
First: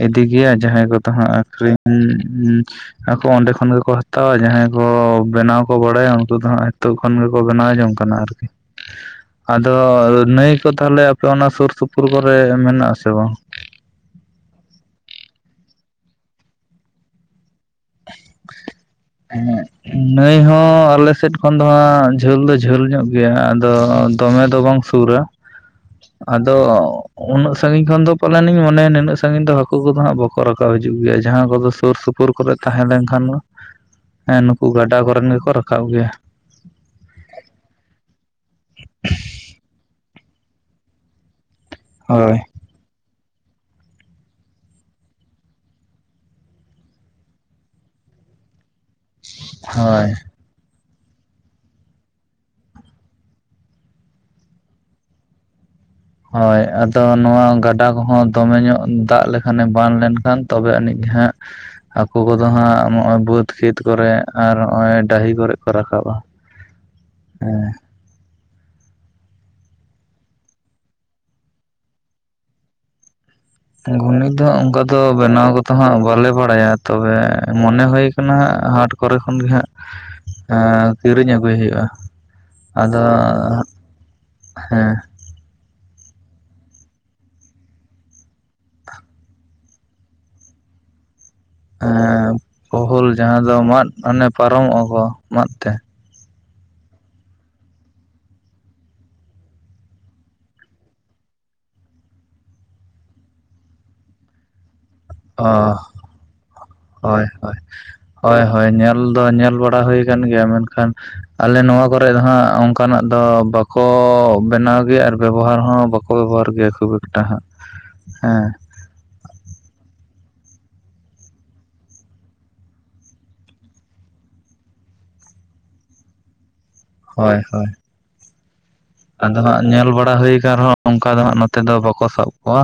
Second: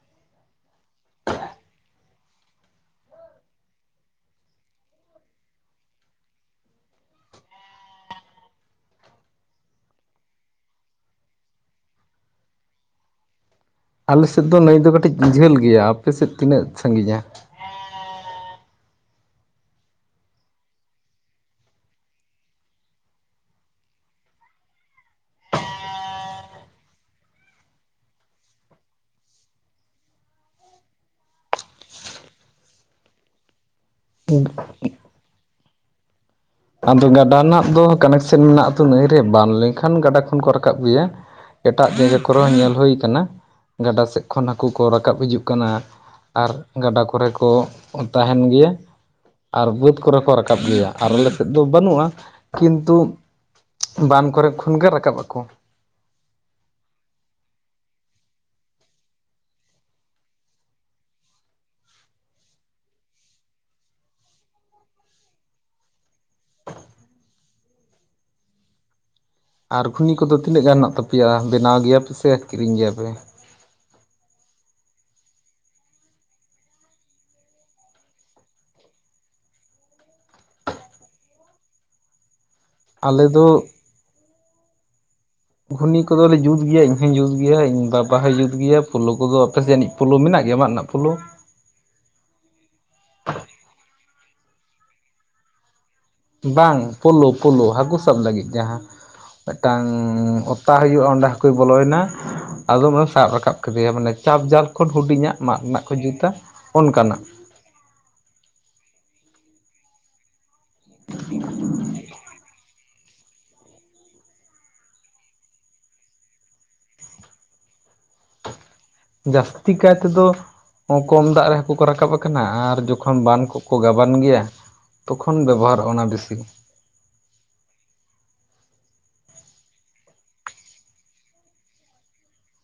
ᱤᱫᱤ ᱜᱮᱭᱟ ᱡᱟᱦᱟᱸᱭ ᱠᱚ ᱛᱟᱦᱟᱸᱜ ᱟᱠᱷᱨᱤᱧ ᱟᱠᱚ ᱚᱸᱰᱮ ᱠᱷᱚᱱ ᱜᱮᱠᱚ ᱦᱟᱛᱟᱣᱟ᱾ ᱡᱟᱦᱟᱸᱭ ᱠᱚ ᱵᱮᱱᱟᱣ ᱠᱚ ᱵᱟᱲᱟᱭᱟ, ᱩᱱᱠᱩ ᱫᱚ ᱦᱟᱸᱜ ᱱᱤᱛᱚᱜ ᱠᱷᱚᱱ ᱜᱮᱠᱚᱼᱼ ᱵᱮᱱᱟᱣ ᱡᱚᱝ ᱠᱟᱱᱟ ᱟᱨᱠᱤ ᱟᱫᱚ ᱱᱟᱹᱭ ᱠᱚ ᱛᱟᱦᱞᱮ ᱟᱯᱮ ᱚᱱᱟ ᱥᱩᱨ ᱥᱩᱯᱩᱨ ᱠᱚᱨᱮ ᱢᱮᱱᱟᱜ ᱟᱥᱮ ᱵᱟᱝ? ᱟᱞᱮ ᱥᱮᱫ ᱫᱚ ᱱᱟ. ᱭ ᱫᱚ ᱠᱟᱹᱴᱤᱡ ᱡᱷᱟᱹᱞ ᱜᱮᱭᱟ᱾ ᱟᱯᱮ ᱥᱮᱫ ᱛᱤᱱᱟᱹᱜ ᱥᱟᱺᱜᱤᱧᱟ? ᱩᱦᱮᱸᱜ ᱱᱟᱹᱭ ᱦᱚᱸ ᱟᱞᱮ ᱥᱮᱫ ᱠᱷᱚᱱ ᱫᱚ ᱦᱟᱸᱜ ᱡᱷᱟᱹᱞ ᱫᱚ ᱡᱷᱟᱹᱞ ᱧᱚᱜ ᱜᱮᱭᱟ ᱟᱫᱚ ᱫᱚᱢᱮ ᱫᱚ ᱵᱟᱝ ᱥᱩᱨᱟ ᱟᱫᱚ ᱩᱱᱟᱹᱜ ᱥᱟᱺᱜᱤᱧ ᱠᱷᱚᱱ ᱫᱚ ᱯᱟᱞᱮᱱᱤᱧ ᱢᱚᱱᱮᱭᱟ ᱱᱤᱱᱟᱜ ᱥᱟᱺᱜᱤᱧ ᱫᱚ ᱦᱟᱹᱠᱩ ᱠᱚᱫᱚ ᱦᱟᱸᱜ ᱵᱟᱠ ᱠᱚ ᱨᱟᱠᱟᱵ ᱦᱤᱡᱩᱜ ᱜᱮᱭᱟ ᱡᱟᱦᱟᱸ ᱠᱚᱫᱚ ᱥᱩᱨ ᱥᱩᱯᱩᱨ ᱠᱚᱨᱮ ᱛᱟᱦᱮᱸ ᱞᱮᱱᱠᱷᱟᱱ ᱫᱚ᱾ ᱦᱮᱸ ᱱᱩᱠᱩ ᱜᱟᱰᱟ ᱠᱚᱨᱮᱱ ᱜᱮᱠᱚ ᱨᱟᱠᱟᱵ ᱜᱮᱭᱟ᱾ ᱟᱫᱚ ᱜᱟᱰᱟ ᱨᱮᱱᱟᱜ ᱫᱚ ᱠᱟᱱᱮᱠᱥᱮᱱ ᱢᱮᱱᱟᱜ ᱟᱛᱚ ᱱᱟᱹᱭ ᱨᱮ ᱵᱟᱱ ᱞᱮᱱᱠᱷᱟᱱ ᱜᱟᱰᱟ ᱠᱷᱚᱱ ᱠᱚ ᱨᱟᱠᱟᱵ ᱜᱮᱭᱟ᱾ ᱮᱴᱟᱜ ᱡᱟᱭᱜᱟ ᱠᱚᱨᱮ ᱦᱳᱭ ᱦᱚᱸ ᱧᱮᱞ ᱦᱩᱭ ᱟᱠᱟᱱᱟ, ᱜᱟᱰᱟ ᱥᱮᱫ ᱠᱷᱚᱱ ᱦᱟᱹᱠᱩ ᱠᱚ ᱨᱟᱠᱟᱵ ᱦᱤᱡᱩᱜ ᱠᱟᱱᱟ᱾ ᱟᱨ ᱜᱟᱰᱟ ᱠᱚᱨᱮ ᱠᱚ ᱛᱟᱸᱦᱮᱱ ᱜᱮᱭᱟ ᱟᱨ ᱵᱟᱹᱫᱽ ᱦᱳᱭ ᱠᱚᱨᱮ ᱠᱚ ᱨᱟᱠᱟᱵ ᱜᱮᱭᱟ, ᱟᱨᱞᱮ ᱡᱳᱠ ᱵᱟᱹᱱᱩᱜᱼᱟ ᱠᱤᱱᱛᱩ ᱵᱟᱱ ᱠᱚᱨᱮ ᱠᱷᱚᱱᱜᱮ ᱨᱟᱠᱟᱵ ᱟᱠᱚ᱾ ᱦᱳᱭ ᱟᱫᱚ ᱱᱚᱣᱟ ᱜᱟᱰᱟ ᱠᱚᱦᱚᱸ ᱫᱚᱢᱮ ᱧᱚᱜ ᱫᱟᱜ ᱞᱮᱠᱷᱟᱱᱮ ᱵᱟᱱ ᱞᱮᱱᱠᱷᱟᱱ, ᱛᱚᱵᱮ ᱟᱹᱱᱤᱡ ᱦᱟᱸᱜ ᱦᱟᱹᱠᱩ ᱠᱚᱫᱚ ᱦᱟᱸᱜ ᱱᱚᱜᱚᱭ ᱵᱟᱹᱫᱽ ᱠᱷᱮᱛ ᱠᱚᱨᱮᱜ ᱟᱨ ᱱᱚᱜᱚᱭ ᱰᱟᱹᱦᱤ ᱠᱚᱨᱮᱜ ᱠᱚ ᱨᱟᱠᱟᱵ-ᱟ᱾ ᱦᱩ ᱟᱨ ᱜᱷᱩᱱᱤ ᱠᱚᱫᱚ ᱛᱤᱱᱟᱹᱜ ᱜᱟᱱ ᱦᱮᱱᱟᱜ ᱛᱟᱯᱮᱭᱟ ᱵᱮᱱᱟᱣ ᱜᱮᱭᱟ ᱯᱮ ᱥᱮ ᱠᱤᱨᱤᱧ ᱜᱮᱭᱟ ᱯᱮ ᱜᱷᱩᱱᱤ ᱫᱚ ᱚᱱᱠᱟ ᱫᱚ ᱵᱮᱱᱟᱣ ᱠᱚᱫᱚ ᱦᱟᱸᱜ ᱵᱟᱞᱮ ᱵᱟᱲᱟᱭᱟ ᱛᱚᱵᱮ ᱢᱚᱱᱮ ᱦᱳᱭ ᱟᱠᱟᱱᱟ ᱦᱟᱴ ᱠᱚᱨᱮ ᱠᱷᱚᱱ ᱜᱮ ᱦᱟᱸᱜ ᱠᱤᱨᱤᱧ ᱟᱹᱜᱩᱭ ᱦᱩᱭᱩᱜᱼᱟ ᱟᱫᱚ ᱟᱞᱮ ᱫᱚ ᱦᱮᱸ ᱜᱷᱩᱱᱤ ᱠᱚᱫᱚ ᱞᱮ ᱡᱩᱛ ᱜᱮᱭᱟ ᱤᱧ ᱦᱚᱧ ᱡᱩᱛ ᱜᱮᱭᱟ ᱤᱧ ᱵᱟᱵᱟ ᱦᱚᱭ ᱡᱩᱛ ᱜᱮᱭᱟ ᱯᱩᱞᱳ ᱠᱚᱫᱚ ᱟᱯᱮᱥᱮᱱᱤᱡ ᱯᱷᱩᱞᱳ ᱢᱮᱱᱟᱜ ᱜᱮᱭᱟ ᱢᱟᱹᱫ ᱨᱮᱱᱟᱜ ᱯᱷᱩᱞᱳ ᱯᱳᱞ ᱡᱟᱦᱟᱸ ᱫᱚ ᱢᱟᱫ ᱢᱟᱱᱮ ᱯᱟᱨᱚᱢᱚᱜᱼᱟ ᱠᱚ ᱢᱟᱫ ᱛᱮ ᱵᱟᱝ ᱯᱳᱞᱳ (unintelligible) ᱯᱳᱞᱳ ᱦᱟᱹᱠᱩ ᱥᱟᱵ ᱞᱟᱹᱜᱤᱫ ᱡᱟᱦᱟᱸ᱾ ᱢᱤᱫᱴᱟᱝ ᱚᱛᱟ ᱦᱩᱭᱩᱜᱼᱟ ᱚᱸᱰᱮ ᱦᱟᱹᱠᱩ ᱵᱚᱞᱚᱭ-ᱮᱱᱟ᱾ ᱟᱫᱚᱢᱮ ᱥᱟᱵ ᱨᱟᱠᱟᱵ ᱠᱮᱫᱮᱭᱟ ᱢᱟᱱᱮ ᱪᱟᱯ ᱡᱟᱞ ᱠᱷᱚᱱ ᱦᱩᱰᱤᱧᱟᱜ ᱚ ᱢᱟᱫᱽ ᱨᱮᱱᱟᱜ ᱠᱚ ᱡᱩᱛᱟ ᱚᱱᱠᱟᱱᱟᱜ᱾ ᱦᱳᱭ ᱦᱳᱭ ᱦᱳᱭ ᱦᱳᱭ ᱧᱮᱞ ᱫᱚ ᱧᱮᱞ ᱵᱟᱲᱟ ᱦᱩᱭ ᱟᱠᱟᱱ ᱜᱮᱭᱟ, ᱢᱮᱱᱠᱷᱟᱱ ᱟᱞᱮ ᱱᱚᱣᱟ ᱠᱚᱨᱮ ᱫᱚ ᱦᱟᱸᱜ ᱚᱱᱠᱟ ᱚᱱᱠᱟᱱᱟᱜ ᱫᱚ ᱵᱟᱠᱚ ᱵᱮᱱᱟᱣ ᱜᱮᱭᱟ ᱟᱨ ᱵᱮᱵᱚᱦᱟᱨ ᱦᱚᱸ ᱵᱟᱠᱚ ᱵᱮᱵᱚᱦᱟᱨ ᱜᱮᱭᱟ ᱠᱷᱩᱵ ᱮᱠᱴᱟ ᱦᱟᱸᱜ᱾ ᱦᱮᱸ ᱡᱟᱹᱥᱛᱤ ᱠᱟᱭ ᱛᱮᱫᱚ ᱠᱚᱢ ᱫᱟᱜ ᱨᱮ ᱦᱟᱹᱠᱩ ᱠᱚ ᱨᱟᱠᱟᱵ ᱟᱠᱟᱱᱟ ᱟᱨ ᱡᱚᱠᱷᱚᱱ ᱵᱟᱱ ᱠᱚ ᱠᱚ ᱜᱟᱵᱟᱱ ᱜᱮᱭᱟ ᱛᱚᱠᱷᱚᱱ ᱵᱮᱵᱚᱦᱟᱨᱚᱜᱼᱟ ᱚᱱᱟ ᱵᱮᱥᱤ ᱦᱳᱭ ᱦᱳᱭ ᱟᱫᱚ ᱦᱟᱸᱜ ᱧᱮᱞ ᱵᱟᱲᱟ ᱦᱩᱭ ᱟᱠᱟᱱ ᱨᱮᱦᱚᱸ ᱚᱱᱠᱟ ᱫᱚ ᱦᱟᱸᱜ ᱱᱚᱛᱮ ᱫᱚ ᱵᱟᱠᱚ ᱥᱟᱵ ᱠᱚᱣᱟ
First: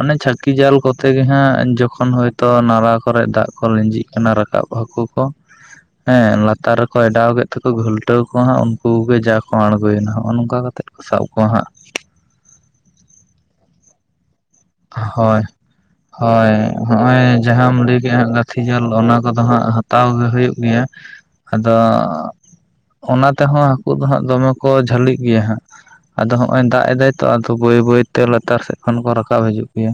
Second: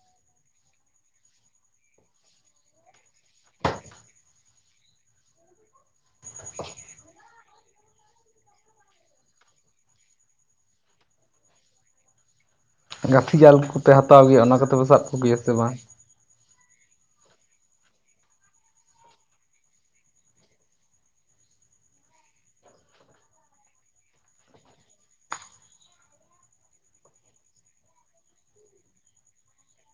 ᱚᱱᱮ ᱪᱷᱟᱹᱠᱤ ᱡᱟᱞ ᱠᱚ ᱛᱮ ᱜᱮ ᱦᱟᱸᱜ ᱡᱚᱠᱷᱚᱱ ᱦᱳᱭᱚᱛ ᱱᱟᱞᱟ ᱠᱚᱨᱮ ᱫᱟᱜ ᱠᱚ ᱞᱤᱸᱡᱤᱜ ᱠᱟᱱᱟ ᱨᱟᱠᱟᱵ ᱦᱟᱹᱠᱩ ᱠᱚ ᱦᱮᱸ ᱞᱟᱛᱟᱨ ᱨᱮᱠᱚ ᱮᱰᱟᱣ ᱠᱮᱫ ᱛᱮ ᱠᱚ ᱜᱷᱩᱞᱴᱟᱹᱣ ᱠᱚᱣᱟ ᱦᱟᱸᱜ ᱩᱱᱠᱩ ᱜᱮ ᱡᱟ ᱠᱚ ᱟᱬᱜᱚᱭᱮᱱᱟ ᱦᱚᱜᱼᱚ ᱱᱚᱝᱠᱟ ᱠᱟᱛᱮᱫ ᱠᱚ ᱥᱟᱵ ᱠᱚᱣᱟ ᱦᱟᱸᱜ ᱜᱟᱹᱛᱷᱤ ᱡᱟᱞ ᱠᱚ ᱯᱮ ᱦᱟᱛᱟᱣ ᱜᱮ ᱚᱱᱟ ᱯᱮ ᱥᱟᱵ ᱠᱚᱜᱮᱭᱟ ᱦᱳᱭ ᱥᱮ ᱵᱟᱝ ᱦᱳᱭ ᱦᱚᱸᱜᱼᱚᱭ ᱡᱟᱦᱟᱸᱢ ᱞᱟᱹᱭ ᱠᱮᱫ-ᱟ ᱦᱟᱸᱜ ᱜᱟᱹᱛᱷᱤ ᱡᱟᱞ ᱚᱱᱟ ᱠᱚᱫᱚ ᱦᱟᱸᱜ ᱦᱟᱛᱟᱣ ᱜᱮ ᱦᱩᱭᱩᱜ ᱜᱮᱭᱟ ᱟᱫᱚ ᱚᱱᱟ ᱛᱮᱦᱚᱸ ᱦᱟᱹᱠᱩ ᱫᱚ ᱦᱟᱸᱜ ᱫᱚᱢᱮ ᱠᱚ ᱡᱷᱟᱹᱞᱤᱜ ᱜᱮᱭᱟ ᱦᱟᱸᱜ ᱟᱫᱚ ᱦᱚᱸᱜ ᱚᱭ ᱫᱟᱜ ᱮᱫᱟᱭ ᱛᱚ ᱟᱫᱚ ᱵᱟᱹᱭ ᱵᱟᱹᱭ ᱛᱮ ᱞᱟᱛᱟᱨ ᱥᱮᱫ ᱠᱷᱚᱱ ᱠᱚ ᱨᱟᱠᱟᱵ ᱠᱟᱵ ᱦᱤᱡᱩᱜ ᱜᱮᱭᱟ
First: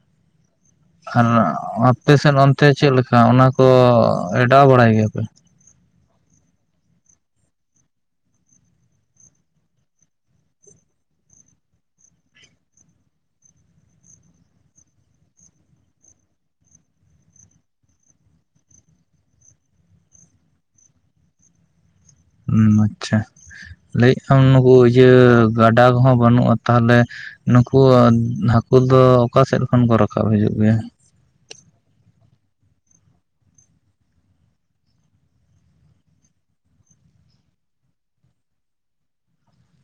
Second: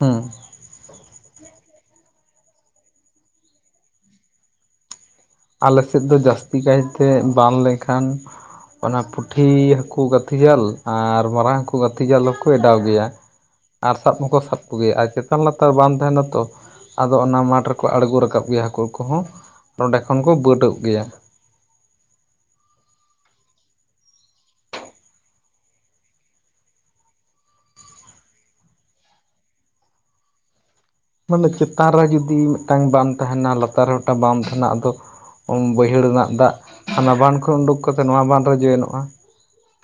ᱦᱮᱸ ᱟᱯᱮ ᱥᱮᱫ ᱚᱱᱛᱮ ᱪᱮᱫ ᱞᱮᱠᱟ ᱚᱱᱟ ᱠᱚ ᱮᱰᱟᱣ ᱵᱟᱲᱟᱭ ᱜᱮᱭᱟ ᱯᱮ ᱟᱞᱮ ᱥᱮᱫ ᱫᱚ ᱡᱟᱹᱥᱛᱤ ᱠᱟᱭ ᱛᱮ ᱵᱟᱱ ᱞᱮᱠᱷᱟᱱ ᱚᱱᱟ ᱯᱩᱴᱷᱤ ᱦᱟᱹᱠᱩ ᱜᱟᱛᱷᱤ ᱡᱟᱞ ᱟᱨ ᱢᱟᱨᱟᱝ ᱦᱟᱹᱠᱩ ᱜᱟᱛᱷᱤ ᱡᱟᱞ ᱦᱚᱸᱠᱚ ᱚᱰᱟᱣ ᱜᱮᱭᱟ ᱟᱨ ᱥᱟᱵ ᱦᱚᱸᱠᱚ ᱥᱟᱵ ᱠᱚ ᱜᱮᱭᱟ ᱟᱨ ᱪᱮᱛᱟᱱ ᱞᱟᱛᱟᱨ ᱵᱟᱱ ᱛᱟᱦᱮᱸᱱᱟ ᱛᱚ ᱟᱫᱚ ᱚᱱᱟ ᱢᱟᱴᱷ ᱨᱮᱠᱚ ᱟᱲᱜᱚ ᱨᱟᱠᱟᱵ ᱜᱮᱭᱟ ᱦᱟᱹᱠᱩ ᱠᱚᱦᱚᱸ ᱱᱚᱸᱰᱮ ᱠᱷᱚᱱ ᱠᱚ ᱵᱟᱹᱰᱟᱹᱜ ᱜᱮᱭᱟ ᱟᱪᱪᱷᱟ ᱞᱟᱹᱭᱮᱜ ᱟᱢ ᱱᱩᱠᱩ ᱤᱭᱟᱹ ᱜᱟᱰᱟ ᱠᱚᱦᱚᱸ ᱵᱟᱹᱱᱩᱜᱼᱟ ᱛᱟᱦᱚᱞᱮ ᱱᱩᱠᱩ ᱦᱟᱹᱠᱩ ᱫᱚ ᱚᱠᱟ ᱥᱮᱫ ᱠᱷᱚᱱ ᱠᱚ ᱨᱟᱠᱟᱵ ᱦᱤᱡᱩᱜ ᱜᱮᱭᱟ ᱢᱟᱱᱮ ᱪᱮᱛᱟᱱ ᱨᱮ ᱡᱩᱫᱤ ᱢᱤᱫᱴᱟᱝ ᱵᱟᱢ ᱛᱟᱦᱮᱱᱟ ᱞᱟᱛᱟᱨ ᱨᱮ ᱢᱤᱫᱴᱟᱝ ᱵᱟᱢ ᱛᱟᱦᱮᱱᱟ ᱟᱫᱚ ᱵᱟᱹᱭᱦᱟᱹᱲ ᱨᱮᱱᱟᱜ ᱫᱟᱜ ᱚᱱᱟ ᱵᱟᱸᱫᱷ ᱠᱷᱚᱱ ᱩᱰᱩᱠ ᱠᱟᱛᱮᱫ ᱱᱚᱣᱟ ᱵᱟᱸᱫᱷ ᱨᱮ ᱡᱚᱭᱮᱱᱚᱜᱼᱟ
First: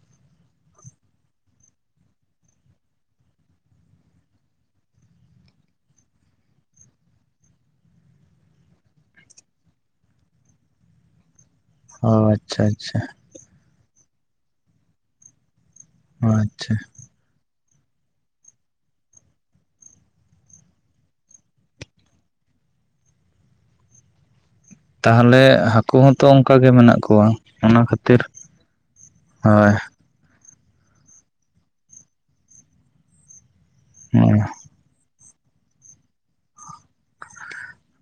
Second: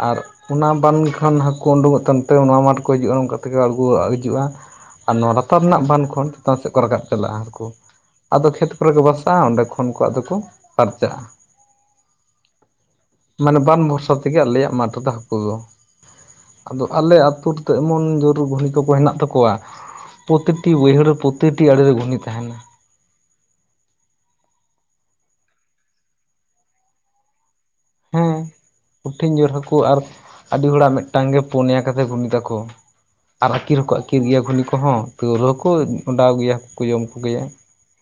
ᱟᱨ ᱚᱱᱟ ᱵᱟᱱ ᱠᱷᱚᱱ ᱦᱟᱹᱠᱩ ᱩᱰᱩᱠᱚᱜ ᱛᱮ ᱱᱚᱣᱟ ᱢᱟᱴ ᱠᱚ ᱦᱤᱡᱩᱜᱼᱟ ᱱᱚᱝᱠᱟ ᱛᱮᱜᱮ ᱟᱬᱜᱚ ᱦᱤᱡᱩᱜᱼᱟ ᱟᱨ ᱱᱚᱣᱟ ᱞᱟᱛᱟᱨ ᱨᱮᱱᱟᱜ ᱵᱟᱸᱫᱷ ᱠᱷᱚᱱ ᱪᱮᱛᱟᱱ ᱥᱮᱫ ᱠᱚ ᱨᱟᱠᱟᱵ ᱪᱟᱞᱟᱜᱼᱟ ᱦᱟᱸᱠᱳ ᱟᱫᱚ ᱠᱷᱮᱛ ᱠᱚᱨᱮ ᱠᱚ ᱵᱟᱥᱟᱜᱼᱟ ᱚᱸᱰᱮ ᱠᱷᱚᱱ ᱠᱚ ᱟᱫᱚ ᱠᱚ ᱯᱟᱨᱪᱟᱜᱼᱟ ᱚ ᱟᱪᱪᱷᱟ ᱟᱪᱪᱷᱟ ᱢᱟᱱᱮ ᱵᱟᱱ ᱵᱷᱚᱨᱥᱟ ᱛᱮᱜᱮ ᱟᱞᱮᱭᱟᱜ ᱢᱟᱴᱷ ᱨᱮᱫᱚ ᱦᱟᱹᱠᱩ ᱫᱚ ᱚ ᱟᱪᱪᱷᱟ ᱟᱫᱚ ᱟᱞᱮ ᱟᱹᱛᱩ ᱮᱢᱚᱱ ᱡᱳᱨ ᱜᱷᱩᱱᱤ ᱠᱚᱠᱚ ᱦᱮᱱᱟᱜ ᱛᱟᱠᱚᱣᱟ ᱯᱨᱚᱛᱤᱠᱴᱤ ᱵᱟᱹᱭᱦᱟᱹᱲ ᱨᱮᱼᱼ ᱯᱨᱚᱛᱤᱴᱤ ᱟᱲᱮᱨᱮ ᱜᱷᱩᱱᱤ ᱛᱟᱦᱮᱸᱱᱟ ᱛᱟᱦᱚᱞᱮ ᱦᱟᱹᱠᱩ ᱦᱚᱸᱛᱚ ᱚᱱᱠᱟ ᱜᱮ ᱢᱮᱱᱟᱜ ᱠᱚᱣᱟ ᱚᱱᱟ ᱠᱷᱟᱹᱛᱤᱨ ᱦᱮᱸ ᱠᱩᱴᱷᱤᱱ ᱡᱳᱨ ᱦᱳᱭ ᱦᱟᱹᱠᱩ ᱟᱨ ᱟᱹᱰᱤ ᱦᱚᱲᱟᱜ ᱢᱤᱫᱴᱟᱝ ᱜᱮ ᱯᱩᱱᱭᱟ ᱠᱟᱛᱮ ᱜᱷᱩᱱᱤ ᱛᱟᱠᱚ ᱟᱨ ᱟᱹᱠᱤᱨᱠᱚ ᱟᱹᱠᱤᱨ ᱜᱮᱭᱟ ᱜᱷᱩᱱᱤ ᱠᱚ ᱠᱚᱦᱚᱸ ᱛᱟᱹᱣᱨᱮᱦᱚ ᱠᱚ ᱚᱸᱰᱟᱣ ᱜᱮᱭᱟ ᱦᱟᱹᱠᱩ ᱠᱚ ᱡᱚᱢ ᱠᱚᱜᱮᱭᱟ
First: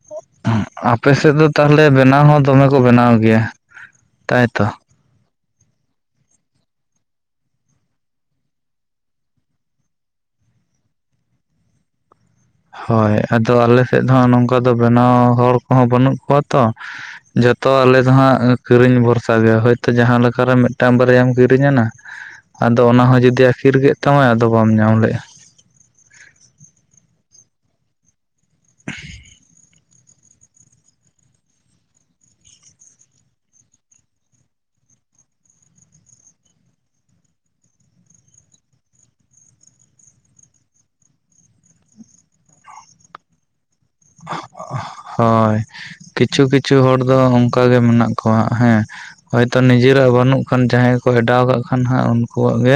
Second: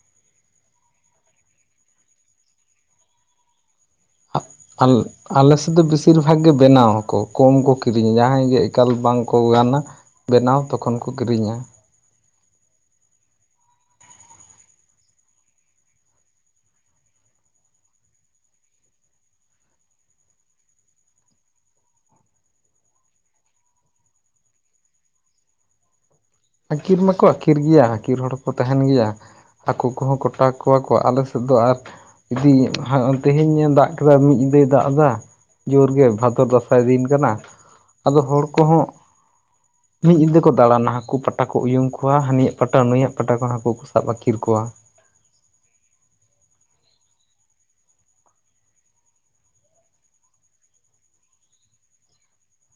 (unintelligible) ᱟᱯᱮ ᱥᱮᱫ ᱫᱚ ᱛᱟᱦᱞᱮ ᱵᱮᱱᱟᱣ ᱦᱚᱸ ᱫᱚᱢᱮ ᱠᱚ ᱵᱮᱱᱟᱣ ᱜᱮᱭᱟ, ᱛᱟᱭᱛᱚ? ᱟᱞ ᱟᱞᱮᱥᱮᱫ ᱫᱚ ᱵᱮᱥᱤᱨ ᱵᱷᱟᱜ ᱜᱮ ᱵᱮᱱᱟᱣᱟ ᱠᱚ ᱠᱚᱢ ᱠᱚ ᱠᱤᱨᱤᱧᱟ ᱡᱟᱦᱟᱸᱭ ᱜᱮ ᱮᱠᱟᱞ ᱵᱟᱝ ᱠᱚ ᱜᱟᱱᱟ᱾ ᱵᱮᱱᱟᱣ ᱛᱚᱠᱷᱚᱱ ᱠᱚ ᱠᱤᱨᱤᱧᱟ ᱦᱳᱭ ᱟᱫᱚ ᱟᱞᱮ ᱥᱮᱫ ᱫᱚ ᱦᱟᱸᱜ ᱱᱚᱝᱠᱟ ᱫᱚ ᱵᱮᱱᱟᱣ ᱦᱚᱲ ᱠᱚᱦᱚᱸ ᱵᱟᱹᱱᱩᱜ ᱠᱚᱣᱟ ᱛᱚ ᱡᱷᱚᱛᱚ ᱟᱞᱮ ᱫᱚ ᱦᱟᱸᱜ ᱠᱤᱨᱤᱧ ᱵᱷᱚᱨᱥᱟ ᱜᱮ ᱦᱳᱭᱛᱳ ᱡᱟᱦᱟᱸ ᱞᱮᱠᱟᱨᱮ ᱢᱤᱫᱴᱟᱱ ᱵᱟᱨᱭᱟᱢ ᱠᱤᱨᱤᱧ ᱟᱱᱟ ᱟᱫᱚ ᱚᱱᱟ ᱦᱚᱸ ᱡᱩᱫᱤ ᱟᱹᱠᱤᱨ ᱠᱮᱫ ᱛᱟᱢᱟ ᱟᱫᱚ ᱵᱟᱢ ᱧᱟᱢ ᱞᱮᱫᱟ ᱟᱹᱠᱤᱨ ᱢᱟᱠᱚ ᱟᱹᱠᱤᱨ ᱜᱮᱭᱟ ᱟᱹᱠᱤᱨ ᱦᱚᱲ ᱠᱚ ᱛᱟᱦᱮᱸᱱ ᱜᱮᱭᱟ᱾ ᱦᱟᱠᱩ ᱠᱚᱦᱚᱸ ᱠᱚᱴᱨᱟ ᱠᱚᱣᱟ ᱠᱚ ᱟᱞᱮ ᱥᱮᱫ ᱫᱚ ᱟᱨ ᱡᱤᱫᱤ (unintelligible) ᱛᱮᱦᱮᱧ ᱫᱟᱜ ᱠᱮᱫᱟ ᱢᱤᱫ ᱧᱤᱫᱟᱹᱭ ᱫᱟᱜ ᱮᱫᱟ ᱡᱳᱨᱜᱮ ᱵᱷᱟᱫᱚᱨ ᱫᱟᱸᱥᱟᱭ ᱫᱤᱱ ᱠᱟᱱᱟ ᱟᱫᱚ ᱦᱚᱲ ᱠᱚᱦᱚᱸ ᱢᱤᱫ ᱧᱤᱫᱟᱹ ᱠᱚ ᱫᱟᱬᱟᱱᱟ ᱦᱟᱹᱠᱩ ᱯᱟᱴᱟ ᱠᱚ ᱩᱭᱩᱝ ᱠᱚᱣᱟ ᱦᱟᱹᱱᱤᱭᱟᱜ ᱯᱟᱴᱟ ᱱᱩᱭᱟᱜ ᱯᱟᱴᱟ ᱠᱷᱚᱱ ᱦᱟᱹᱠᱩ ᱠᱚ ᱥᱟᱵ ᱟᱹᱠᱤᱨ ᱠᱚᱣᱟ ᱦᱳᱭ ᱠᱤᱪᱷᱩ ᱠᱤᱪᱷᱩ ᱦᱚᱲ ᱫᱚ ᱚᱱᱠᱟᱜᱮ ᱢᱮᱱᱟᱜ ᱠᱚᱣᱟ ᱦᱮᱸ ᱦᱚᱭᱛᱚ ᱱᱤᱡᱮᱨᱟᱜ ᱵᱟᱹᱱᱩᱜ ᱠᱷᱟᱱ ᱡᱟᱦᱟᱸᱭ ᱠᱚ ᱮᱰᱟᱣ ᱟᱠᱟᱫ ᱠᱷᱟᱱ ᱦᱟᱸᱜ ᱩᱱᱠᱩᱣᱟᱜ ᱜᱮ